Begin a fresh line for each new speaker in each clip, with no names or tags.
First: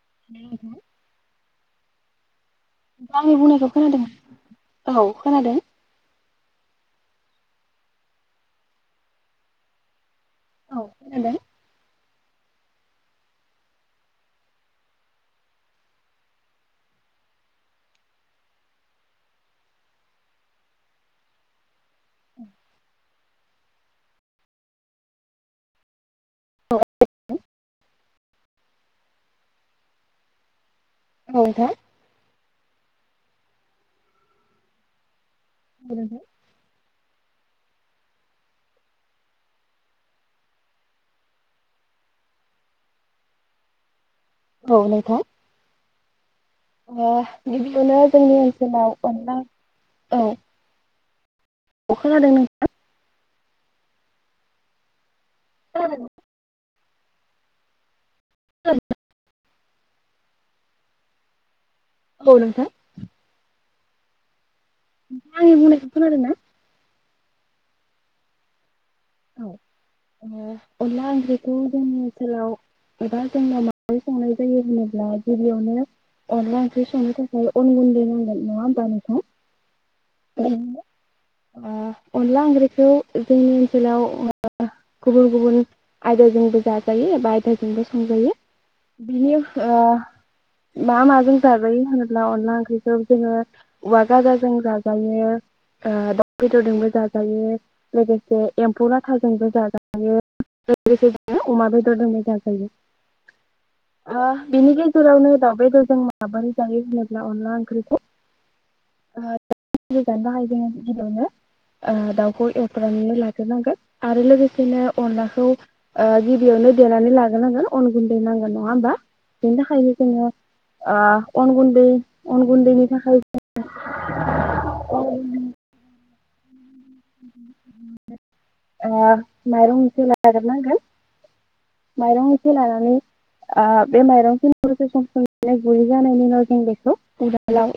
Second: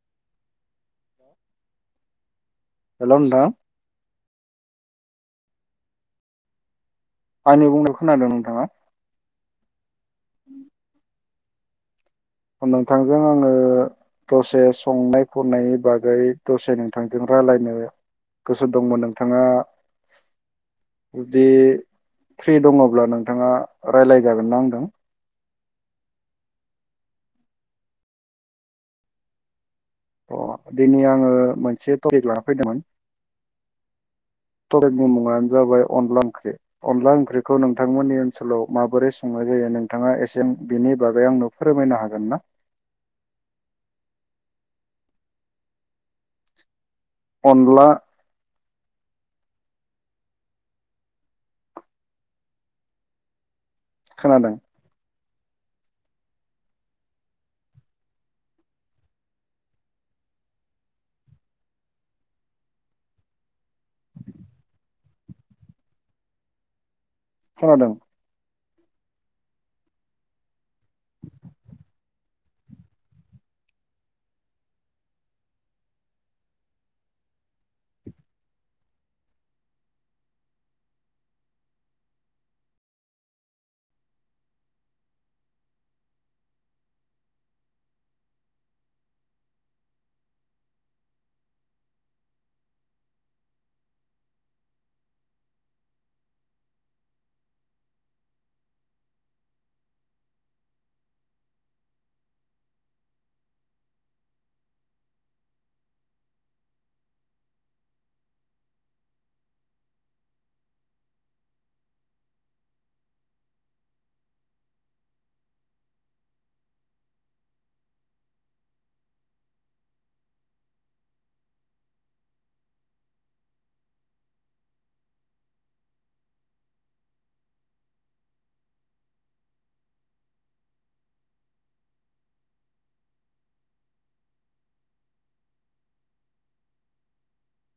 [unintelligible]
[unintelligible] हेल'
आंनि
नोंथां
बुंनायखौ खोनादों औ खोनादों।
आंनो बुंनायखो खोनादों नोंथाङा
हेल
नोंथांजों आङो दसे संनाय खुरनाय नि बागै दसे नोंथांजों रायलायनो गोसो दंमोन नोंथाङा जुदि फ्रि दङब्ला नों नोंथाङा रायलायजागोन ना आंदों
[unintelligible]
अ दिनै आङो
नोंथां।
मोनसे टपिक लानानै फैदोमोन टपिकनि मुंआनो जाबाय अनला ओंख्रि अनला ओंख्रिखौ नोंथांमोननि ओनसोलाव माबोरै संनाय जायो नोंथाङा एसे बिनि बागै आंनो फोरमायनो हागोन ना
औ नोंथां अ
अनला
गिबियावनो जोंनि ओनसोलाव अनला औ अ खोनादों नोंथां
खोनादों
खोनादोंना [unintelligible] औ नोंथां आंनि बुंनायखौ खोनादों ना
खोनादों
औ अनला ओंख्रि खौ जोङो ओनसोलाव एबा जोंनाव माबै संनाय जायो होनोब्ला गिबियावनो अनला ओंख्रि संनो थाखाय अन गुन्दै नांगोन नङा होमबा नोंथां आ अनला ओंख्रिखौ जोंनि ओनसोलाव गुबुन गुबुन आयदाजोंबो जाजायो बबा आयदाजोंबो संजायो बिनि ओ मा माजों जाजायो होनोब्ला अनला ओंख्रिखौ जोङो औवा गाजाजों जाजायो दाउ बेदरजोंबो जाजायो लोगोसे एम्फौ लाथाजोंबो जाजायो लोगोसे अमा बेदरजोंबो जाजायो ओ बेनि गेजेरावनो दाउ बेदरजों माबोरै जायो होनोब्ला अनला ओंख्रिखौ ओ गोजानो थाखाय जोङो गिबियावनो दाउखौ एवफ्राननानै लाग्रोनांगोन आरो लोगोसेनो अनलाखौ ओ गिबियावनो देनानै लाग्रोनांगोन अन गुन्दै नांगोन नङा होमबा बेनि थाखायनो जोङो ओ अन गुन्दै अन गुन्दैनि थाखाय जोङो [unintelligible] आ माइरं‌ इसे लाग्रो नांगोन माइरं एसे लानानै आ‌‌ बे माइरं खनाखौसो सम गुरै जानायनि उनाव जों बेखौ उवालाव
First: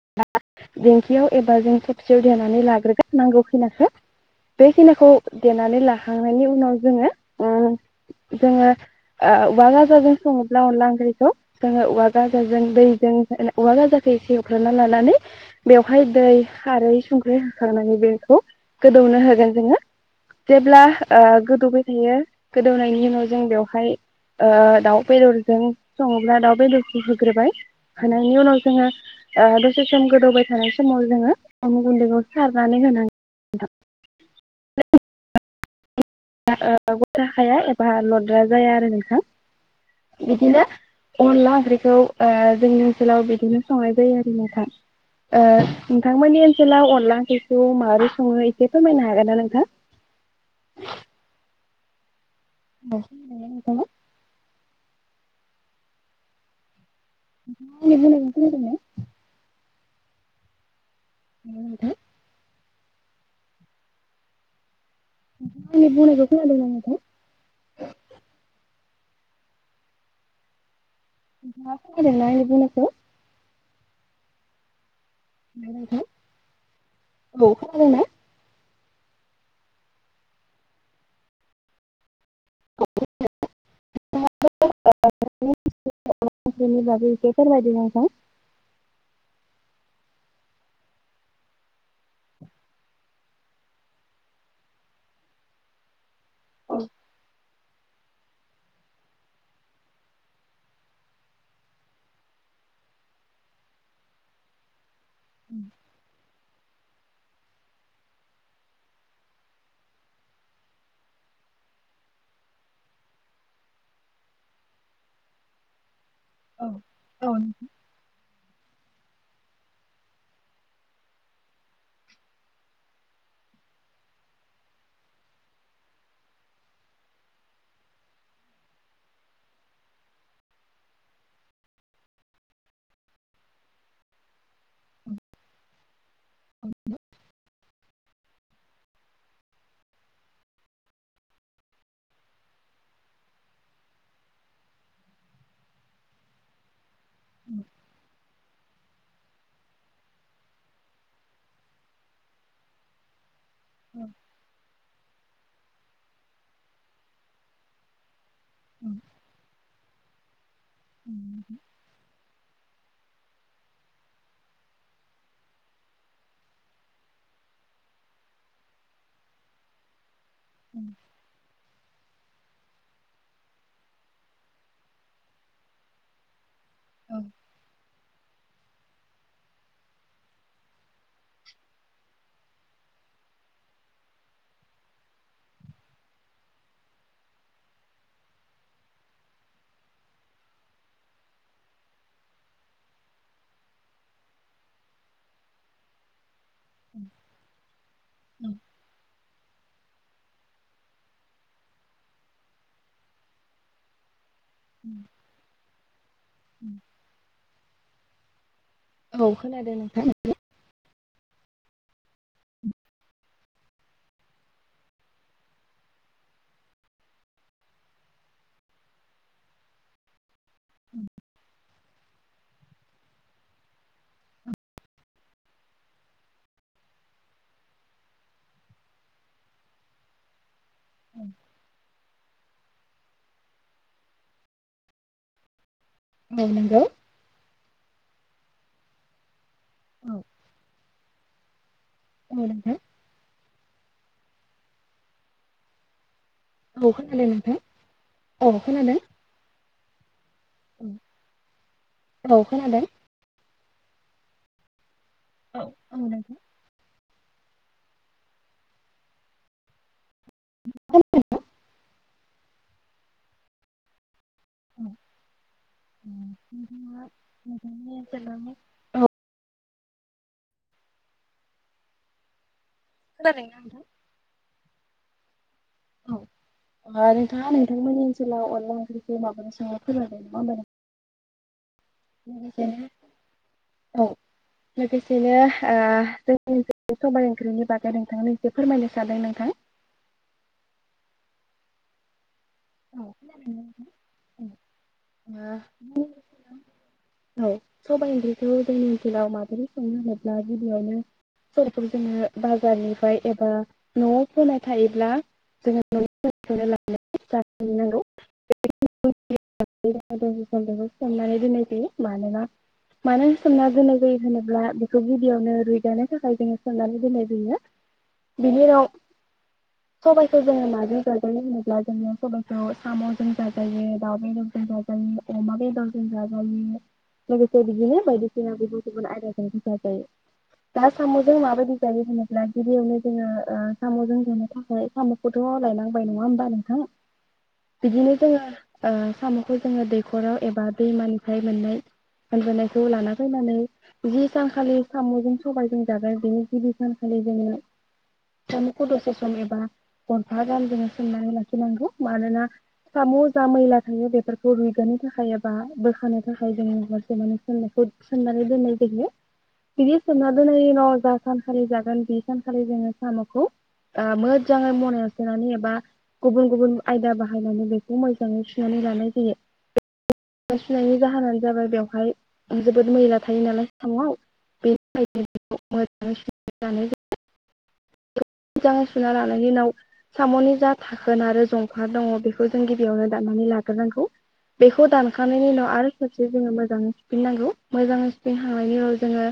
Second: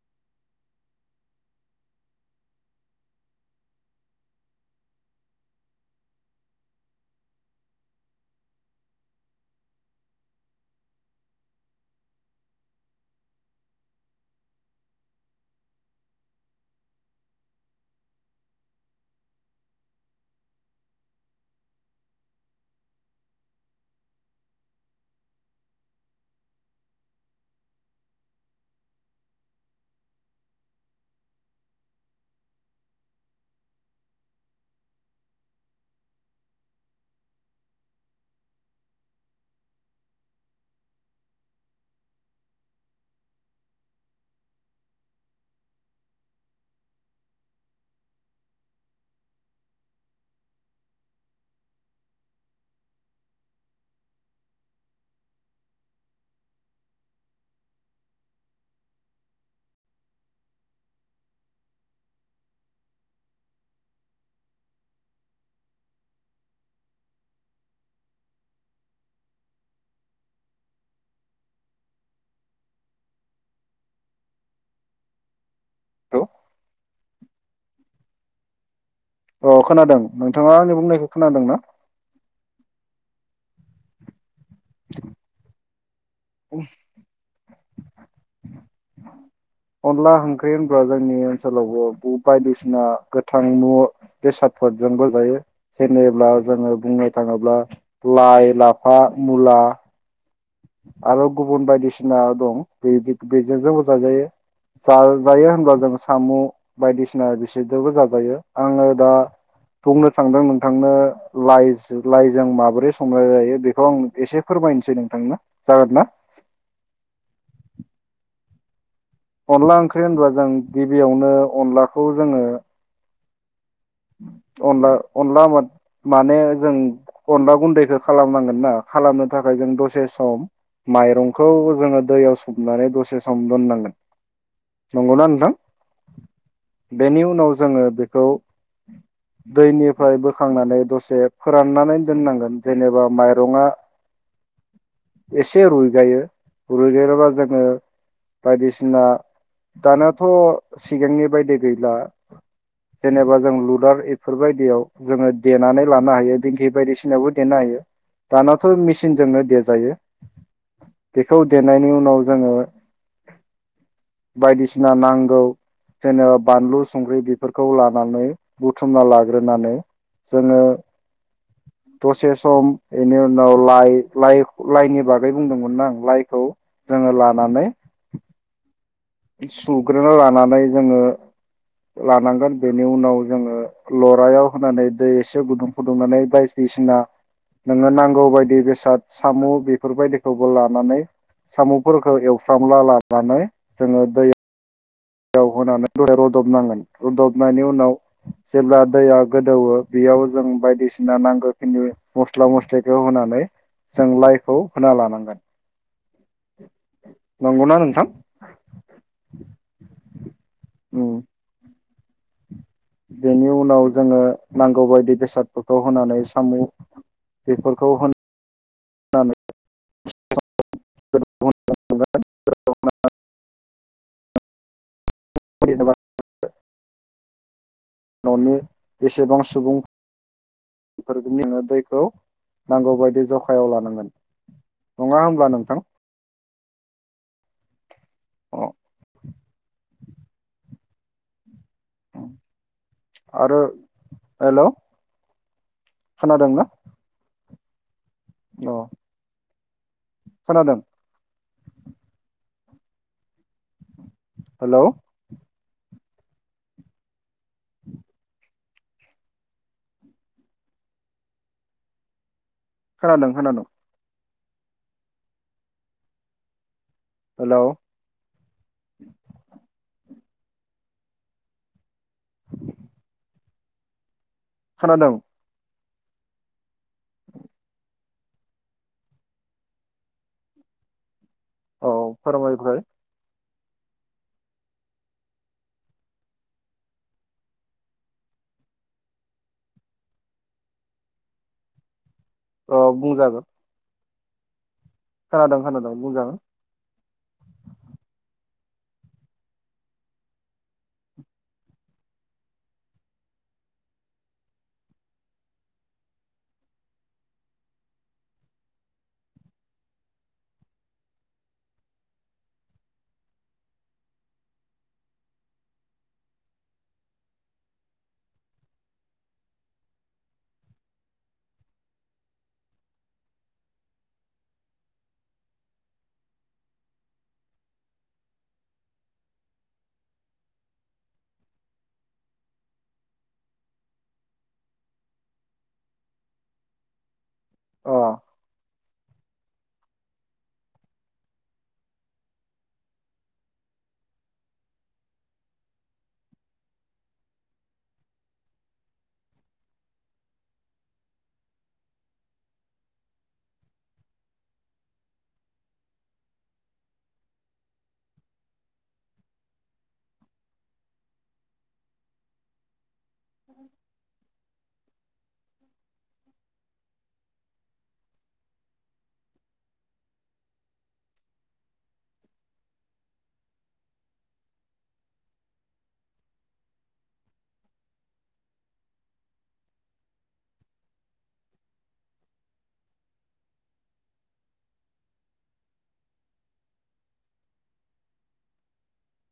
दिंखियाव एबा जों थबसेयाव देनानै लाग्रोगोन नांगौ खिनाखो बे खिनाखौ देनानै लाखांनायनि उनाव जोङो ओ जोङो ओ ओ‌ औवा गाजों सङोब्ला अनला ओंख्रिखौ जोङो औवा गाजाजों दैजों औवा गाजाखो इसे‌ एववफ्रानना लानानै बेवहाय दै खारै संख्रि होखांनानै बेखौ गोदौनो होगोन जोङो जेब्ला ओ गोदौबाय थायो गोदौनायनि उनाव जों बेवहाय बेवहाय ओ दाउ बेदरजों सङोब्ला दाउ बेदरखौ होग्रोबाय होनायनि उनाव जोङो ओ दसे सम गोदौबाय थानाय समाव जोङो अम गुन्दैखौ सारनानै होनानै [unintelligible] गथा खाया एबा स्रा जाया आरो नोंथां बिदिनो अनला ओंख्रिखौ ओ जोंनि ओनसोलाव बिदिनो संनाय जायो आरो नोंथां‌ ओ नोंथांमोननि ओनसोलाव अनला ओंख्रिखौ माबोरै सङो एसे फोरमायनो हागोन ना नोंथां [unintelligible] नोंथाङा आंनि बुंनायखौ बुंदोनो उम उम नोंथाङा आंनि बुंनायखौ खोनादों ना नोंथां नोंथाङा खोनादों ना आंनि बुंनायखौ ना नोंथां औ खोनादोंना?
अ खोनादों नोंथाङा आंनि बुंनायखौ खोनादों ना
[unintelligible] [unintelligible] बेफोरनि बागै इसे फोरमायथिना हो [unintelligible]
अनला ओंख्रि होनब्ला जोंनि ओनसोलावबो बु बायदिसिना गोथां मु बेसादफोरजोंबो जायो जेने ब्ला जोङो बुंनो थाङोब्ला लाइ, लाफा, मुला। आरो गुबुन बायदिसिना दं बे बेजोंबो जाजायो। जाजायो होनबा जों सामु बायदिसिना बिसोरजोंबो जाजायो आङो दा बुंनो थांदों नोंथांनो लाइ लाइजों माबोरै संङो बेखौ आं एसे फोरमायनोसै नोंथांनो। जागोन ना? अनला ओंख्रि होनबा जों गिबियावनो अनलाखौ जोङो अनला-अनला माने जों अनला गुन्दैखौ खालामनांगोन ना खालामनो थाखाय जों दसे सम माइरंखौ जोङो दैयाव सोमनानै दसे सम दोननांगोन नंगौना नोंथां बेनि उनाव जोङो बेखौ दैनिफ्राय बोखांनानै दसे फोराननानै दोननांगोन जेनेबा माइरंआ एसे रुइगायो रुइगायोबा जोङो बायदिसिना दानियाथ' सिगांनि बायदि गैला जेनेबा जों लुदार बेफोरबायदियाव जोङो देनानै लानो हायो दिंखि बायदिसिनायावबो देनो हायो। दानाथ' मेसिनजोंनो देजायो। बेखौ देनायनि उनाव जोङो बायदिसिना नांगौ जेनेबा बानलु संख्रि बेफोरखौ लानानै बुथुमना लाग्रोनानै जोङो दसे सम इनि उनाव लाइ लाइ लाइनि बागै बुंदोंमोना आं लाइखौ जोङो लानानै सुग्रोना लानानै जोङो लानांगोन। बेनि उनाव जोङो लरायाव होनानै दै एसे गुदुं फुदुंनानै बायदिसिना नोङो नांगौ बायदि बेसाद साम' बेफोरबायदिखौबो लानानै साम'फोरखौ एवफ्रामला लानानै जोङो दै [inaudible] रूदबनांगोन रुदबनायनि उनाव जेब्ला दैया गो गोदौवो बेयाव जों बायदिसिना नांगौखिनि मस्ला मस्लिखौ होनानै जों लाइ खौ होना लानांगोन नंगौना नोंथां?
औ खोनादों नोंथां।
औ।
[inaudible]
बेनि उनाव जोङो नांगौ बादि बेसादफोरखौ होनानै साम' बेफोरखौ हो नानै
[unintelligible]
[inaudible] [inaudible] न'नि बेसेबां सुबुं [inaudible] नांगौ बायदि जखायाव लानांगोन नङा होमब्ला नोंथां।
औ नंगौ।
अ
औ‌। औ नोंथां।
आरो हेलौ। खोनादोंना
औ खोनादों नोंथां। अ खोनादों।
खोनादों
औ। खोनादों।
हेलौ
औ औ
[inaudible]
[unintelligible]
खोनादों खोनादोंं।
[inaudible]
हेलौ
औ। [unintelligible]
खोनादोंं।
औ नोंथाङा नोंथांमोननि ओनसोलाव अनला ओंख्रिखौ माबानो संङो फोरमायदो नामा?
औ फोरमायबाय
औ लोगोसेनो ओ जोंनि सबाय ओंख्रिनि बागै नोंथांएसे फोरमायनो सानदों नोंथां।
अह
औ
बुंजागोन।
खोनादों [inaudible]
खोनादों खोनादों बुं जागोन।
औ सबाय ओंख्रिखौ जोंनि ओनसोलाव माबोरै संनो होनोब्ला गिबियावनो सबायखौ जोङो बाजारनिफ्राय एबा न'आव फोनाय थायोब्ला जोङो न'नि लानांगौ। बेखौ सोमनानै दोननाय जायो मानोना मानो सोमना दोननाय जायो होनोब्ला बेखौ गिबियावनो रुइजानो थाखाय जोङो सोमनानै दोननाय जायो बिनि उनाव सबायाइखौ जोङो माजों जाजायो होनोब्ला जोङो सबखौ सामजों जायो। जायो दाउ बेदरजों जाजायो अमा बेदरजों जाजायो लोगोसे बिदिनो बायदिसिना गुबुन गुबुन आयदाजबो जाजायो दा सामजों माबायदि जायो होनोब्ला गिबियावनो जोङो सामजों जानो थाखाय सामखौथ लायनांबाय नङा होमबा नोंथां। बिदिनो
अह
जोङो ओ साम'खौ जोङो दैख'राव एबा दैमानिफ्राय मोननाय मोनबोनायखौ लाना फैनानै जि सानखालि साम'जों सबायजों जागोन बेनि गिबि सानखालि जोङो साम'खौ दसे सम एबा घन्टा गान जोङो सोमनानै लाखिनांगौ मानोना साम' जा मैला थायो बेफोरखौ रुइगो थाखाय एबा बोखानो थाखाय जोङो हरसे माने सोमनायखौ सोमनानै दोननाय जाहयो बिदि सोनना दोननायनि उनाव जा सानखालि जागोन बि सानखालि जोङो। सामाखौ ओ मोजाङै मनायाव। सुनानै एबा गुबुन गुबुन आयदा बाहायनानै बे मोजाङै सुनानै लानाय जायो सुनायनि जाहोनानो जाबाय बेवहाय जोबोद मैला थायो नालाय साम'आव बेनिखनो मोजाङै स लानाय ज मोजाङै सुना लानायनि उनाव साम'नि जा थाखोन आरो जंफा दङ बेखौ। जों गिबियावनो दाननानै लाग्रोनांगौ बेखौ दानखांनायनि उनाव आरो सबसे जोङो मोजाङै सुफिनांगौ मोजाङै सुफिनखांनायनि उनाव जोङो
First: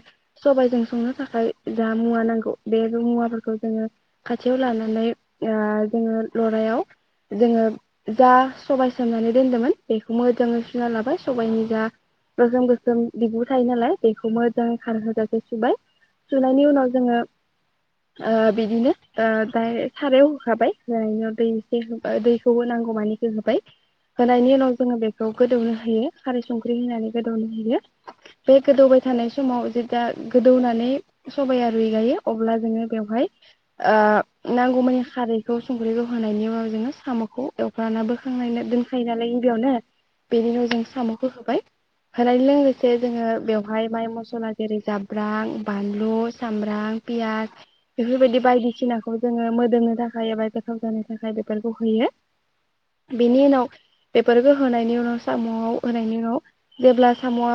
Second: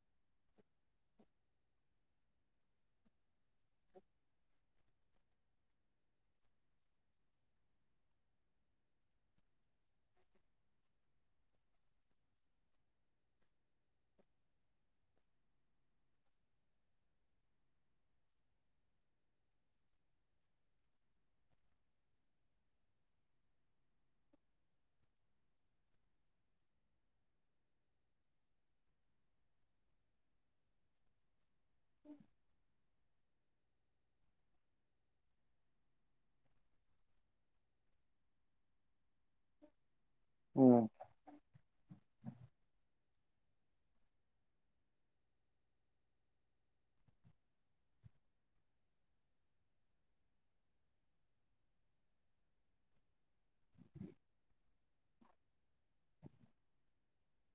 सबायजों संनो थाखाय जा मुवा नांगौ बे मुवाफोरखौ जोङो खाथियाव लानानै जोङो लरायाव जोङो। जा सबाय सोमनानै दोनदोंमोन बेखौ मोजाङै सुना लाबाय सबायनि जा गोसोम गोसोम बिबु थायो नालाय बेखौ मोजां खारहोजासे सुबाय सुनायनि उनाव जोङो बिदिनो दायरेग सारायाव होखाबाय होन दै एसे दैखौबो नांगौ। हौमानिखौ होबाय होनायनि उनाव जोङो बेखौ गोदौनो होयो खारै संख्रि होनानै गोदौनो होयो बे गोदौबाय थानाय समाव जेदा गोदौनानै सबाया रुइगायो अब्ला जोङो बेवहाय ओ नांगौमानि खारैखौ संख्रिखौ होनायनि उनाव जोङो साम'खौ। द'खाना बोखांनायना दोनखायो। जालाय बेयावनो बेनि उनाव
उम
जों सामखौ होबाय होनाय लोगोसे जोङो बेवहाय माइ मसला जेरै जाब्रां बानलु सामब्राम पियास बेफोरबायदि बायदिसिनाखौ जोङो मोदोमनो थाखाय एबा गोथाव जानो थाखाय बेफोरखौ होयो। बेनि उनाव बेफोरखौ होनायनि उनाव सामआव होनायनि उनाव जेब्ला सामआ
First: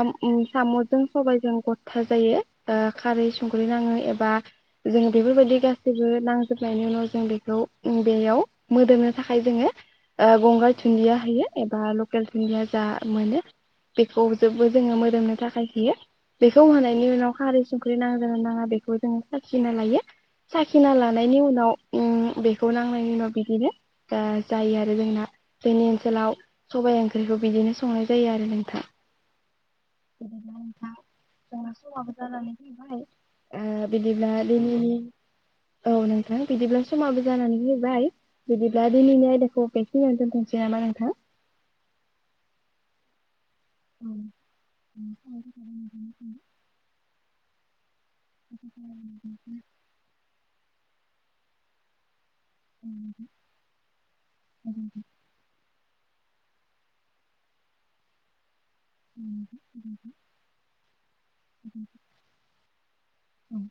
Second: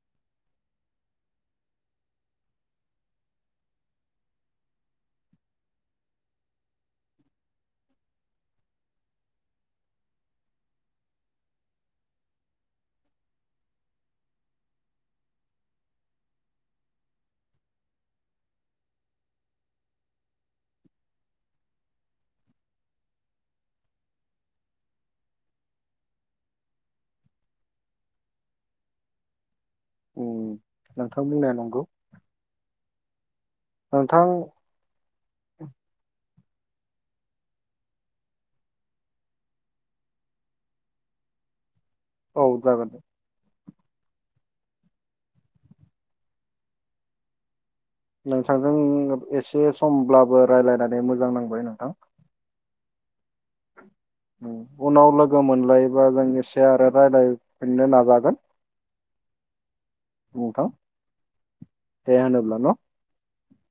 सामजों सबायाइजों गथा जायो खारै संख्रि नाङो एबा जों बेफोरबायदि गासैबो नांजोबनायनि उनाव जों बेखौ बेयाव मोदोमनो थाखाय जोङो। आ गंगार दुनन्दिया होयो एबा लकेल दुनन्दिया जा मोनो बेखौ जेबो जोङो मोदोमनो थाखाय होयो। बेखौ होनायनि उनाव खारै संख्रि नांङोना नाङा बेखौ जोङो साखिना लायो साखिना लानायनि उनाव उम बेखौ नांनायनि उनाव बिदिनो जा जायो आरो जोंना जोंनि ओनसोलाव सबाइ ओंख्रिखौ बिदिनो संनाय जायो आरो नोंथां।
उम
बिदि बा नोंथां
बुंनाया
जोंहा
नंगौ
समाबो जानानै फैबाय। ओ
नोंथां
बिदिब्ला दिनैनि औ नों ओ बिदिब्ला समाबो जानानै फैबाय, बिदिब्ला दिनैनि आयदाखौ बेखिनियावनो दोनथ'नोसै नामा नोंथां?
औ जागोन दे।
औ [inaudible]
नोंथांजों एसे समब्लाबो रायलायनानै मोजां नांबाय नोंथां।
उम नोंथां
उनाव लोगो मोनलाय बा जों एसे आरो रायलायफिननो नाजागोन
औ नोंथां गोजोन्थों।
नोंथां दे होनोब्ला न
उम